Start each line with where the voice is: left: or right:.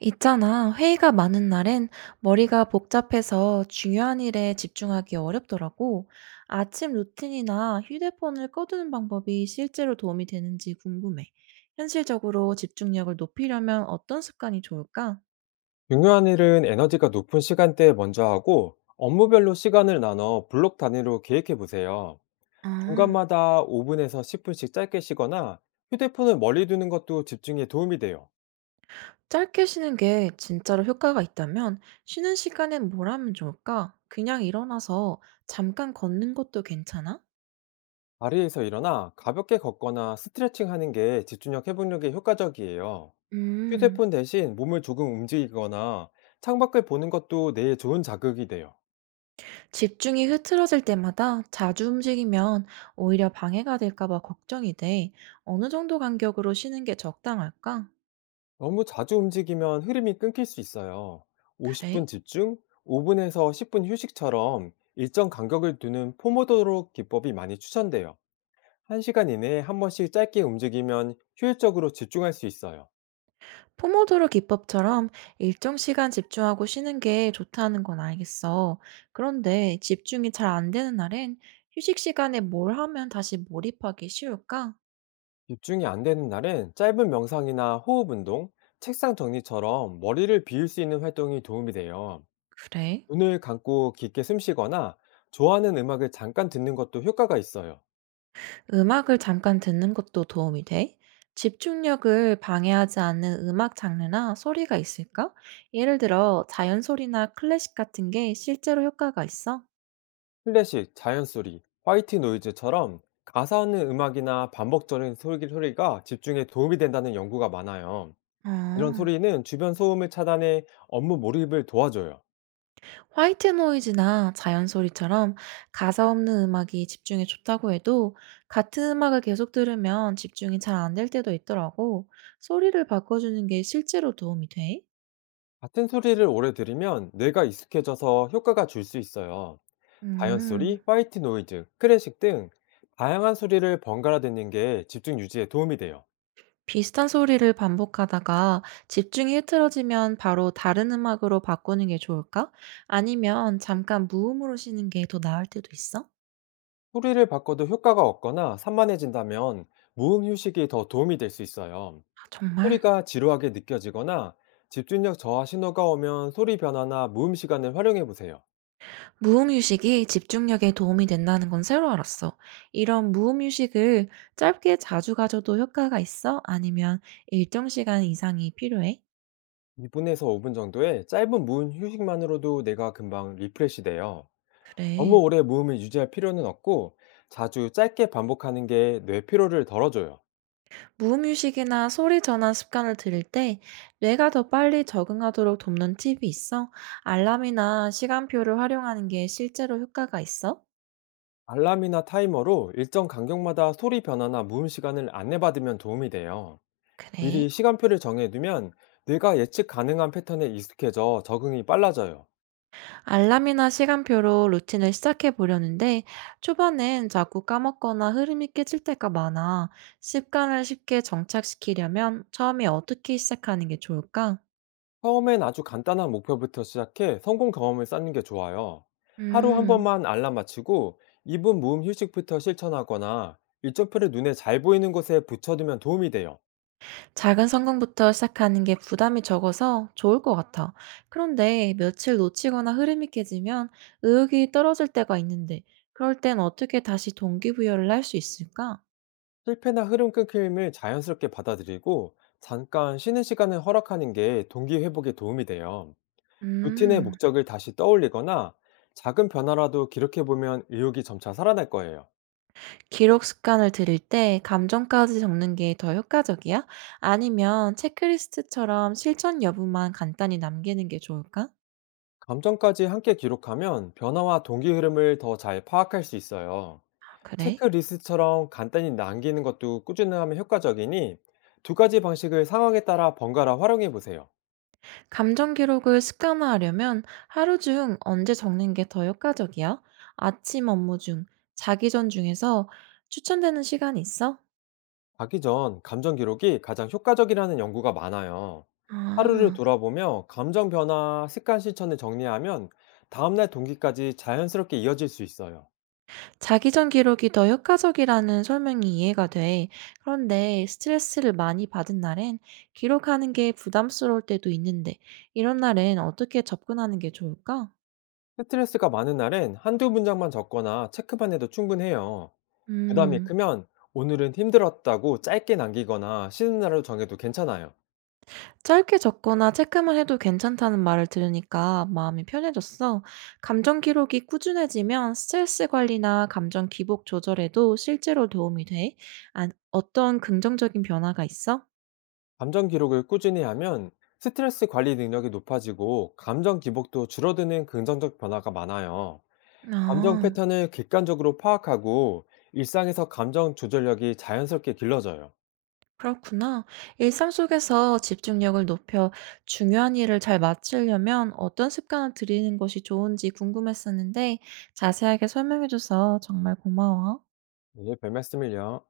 right: 있잖아, 회의가 많은 날엔 머리가 복잡해서 중요한 일에 집중하기 어렵더라고. 아침 루틴이나 휴대폰을 꺼두는 방법이 실제로 도움이 되는지 궁금해. 현실적으로 집중력을 높이려면 어떤 습관이 좋을까?
left: 중요한 일은 에너지가 높은 시간대에 먼저 하고, 업무별로 시간을 나눠 블록 단위로 계획해 보세요.
right: 아,
left: 중간마다 5분에서 10분씩 짧게 쉬거나 휴대폰을 멀리 두는 것도 집중에 도움이 돼요.
right: 짧게 쉬는 게 진짜로 효과가 있다면 쉬는 시간엔 뭘 하면 좋을까? 그냥 일어나서 잠깐 걷는 것도 괜찮아?
left: 자리에서 일어나 가볍게 걷거나 스트레칭 하는 게 집중력 회복력에 효과적이에요.
right: 음.
left: 휴대폰 대신 몸을 조금 움직이거나 창밖을 보는 것도 뇌에 좋은 자극이 돼요.
right: 집중이 흐트러질 때마다 자주 움직이면 오히려 방해가 될까 봐 걱정이 돼. 어느 정도 간격으로 쉬는 게 적당할까?
left: 너무 자주 움직이면 흐름이 끊길 수 있어요.
right: 그래?
left: 50분 집중, 5분에서 10분 휴식처럼 일정 간격을 두는 포모도로 기법이 많이 추천돼요. 1시간 이내에 한 번씩 짧게 움직이면 효율적으로 집중할 수 있어요.
right: 포모도로 기법처럼 일정 시간 집중하고 쉬는 게 좋다는 건 알겠어. 그런데 집중이 잘 안 되는 날엔 휴식 시간에 뭘 하면 다시 몰입하기 쉬울까?
left: 집중이 안 되는 날엔 짧은 명상이나 호흡 운동, 책상 정리처럼 머리를 비울 수 있는 활동이 도움이 돼요.
right: 그래?
left: 눈을 감고 깊게 숨 쉬거나 좋아하는 음악을 잠깐 듣는 것도 효과가 있어요.
right: 음악을 잠깐 듣는 것도 도움이 돼? 집중력을 방해하지 않는 음악 장르나 소리가 있을까? 예를 들어 자연 소리나 클래식 같은 게 실제로 효과가 있어?
left: 클래식, 자연 소리, 화이트 노이즈처럼 가사 없는 음악이나 반복적인 소리가 집중에 도움이 된다는 연구가 많아요. 이런
right: 아,
left: 소리는 주변 소음을 차단해 업무 몰입을 도와줘요.
right: 화이트 노이즈나 자연 소리처럼 가사 없는 음악이 집중에 좋다고 해도 같은 음악을 계속 들으면 집중이 잘 안 될 때도 있더라고. 소리를 바꿔주는 게 실제로 도움이 돼?
left: 같은 소리를 오래 들으면 뇌가 익숙해져서 효과가 줄 수 있어요. 자연
right: 음.
left: 소리, 화이트 노이즈, 클래식 등 다양한 소리를 번갈아 듣는 게 집중 유지에 도움이 돼요.
right: 비슷한 소리를 반복하다가 집중이 흐트러지면 바로 다른 음악으로 바꾸는 게 좋을까? 아니면 잠깐 무음으로 쉬는 게 더 나을 때도 있어?
left: 소리를 바꿔도 효과가 없거나 산만해진다면 무음 휴식이 더 도움이 될 수 있어요.
right: 아, 정말?
left: 소리가 지루하게 느껴지거나 집중력 저하 신호가 오면 소리 변화나 무음 시간을 활용해 보세요.
right: 무음 휴식이 집중력에 도움이 된다는 건 새로 알았어. 이런 무음 휴식을 짧게 자주 가져도 효과가 있어? 아니면 일정 시간 이상이 필요해?
left: 2분에서 5분 정도의 짧은 무음 휴식만으로도 내가 금방 리프레시 돼요. 너무
right: 그래.
left: 오래 무음을 유지할 필요는 없고, 자주 짧게 반복하는 게 뇌 피로를 덜어줘요.
right: 무음유식이나 소리 전환 습관을 들일 때 뇌가 더 빨리 적응하도록 돕는 팁이 있어? 알람이나 시간표를 활용하는 게 실제로 효과가 있어?
left: 알람이나 타이머로 일정 간격마다 소리 변화나 무음 시간을 안내받으면 도움이 돼요. 미리
right: 그래.
left: 시간표를 정해두면 뇌가 예측 가능한 패턴에 익숙해져 적응이 빨라져요.
right: 알람이나 시간표로 루틴을 시작해 보려는데 초반엔 자꾸 까먹거나 흐름이 깨질 때가 많아. 습관을 쉽게 정착시키려면 처음에 어떻게 시작하는 게 좋을까?
left: 처음엔 아주 간단한 목표부터 시작해 성공 경험을 쌓는 게 좋아요. 하루 한
right: 음.
left: 번만 알람 맞추고 2분 무음 휴식부터 실천하거나 일정표를 눈에 잘 보이는 곳에 붙여두면 도움이 돼요.
right: 작은 성공부터 시작하는 게 부담이 적어서 좋을 것 같아. 그런데 며칠 놓치거나 흐름이 깨지면 의욕이 떨어질 때가 있는데, 그럴 땐 어떻게 다시 동기부여를 할 수 있을까?
left: 실패나 흐름 끊김을 자연스럽게 받아들이고 잠깐 쉬는 시간을 허락하는 게 동기 회복에 도움이 돼요. 루틴의
right: 음,
left: 목적을 다시 떠올리거나 작은 변화라도 기록해보면 의욕이 점차 살아날 거예요.
right: 기록 습관을 들일 때 감정까지 적는 게 더 효과적이야? 아니면 체크리스트처럼 실천 여부만 간단히 남기는 게 좋을까?
left: 감정까지 함께 기록하면 변화와 동기 흐름을 더 잘 파악할 수 있어요.
right: 아, 그래?
left: 체크리스트처럼 간단히 남기는 것도 꾸준히 하면 효과적이니, 두 가지 방식을 상황에 따라 번갈아 활용해 보세요.
right: 감정 기록을 습관화하려면 하루 중 언제 적는 게 더 효과적이야? 아침 업무 중, 자기 전 중에서 추천되는 시간이 있어?
left: 가기 전 감정 기록이 가장 효과적이라는 연구가 많아요. 하루를
right: 아,
left: 돌아보며 감정 변화, 습관 실천을 정리하면 다음날 동기까지 자연스럽게 이어질 수 있어요.
right: 자기 전 기록이 더 효과적이라는 설명이 이해가 돼. 그런데 스트레스를 많이 받은 날엔 기록하는 게 부담스러울 때도 있는데, 이런 날엔 어떻게 접근하는 게 좋을까?
left: 스트레스가 많은 날엔 한두 문장만 적거나 체크만 해도 충분해요. 부담이
right: 음.
left: 크면 오늘은 힘들었다고 짧게 남기거나 쉬는 날로 정해도 괜찮아요.
right: 짧게 적거나 체크만 해도 괜찮다는 말을 들으니까 마음이 편해졌어. 감정 기록이 꾸준해지면 스트레스 관리나 감정 기복 조절에도 실제로 도움이 돼? 아, 어떤 긍정적인 변화가 있어?
left: 감정 기록을 꾸준히 하면 스트레스 관리 능력이 높아지고 감정 기복도 줄어드는 긍정적 변화가 많아요. 감정
right: 아,
left: 패턴을 객관적으로 파악하고 일상에서 감정 조절력이 자연스럽게 길러져요.
right: 그렇구나. 일상 속에서 집중력을 높여 중요한 일을 잘 마치려면 어떤 습관을 들이는 것이 좋은지 궁금했었는데 자세하게 설명해줘서 정말 고마워.
left: 오늘 별 말씀을요.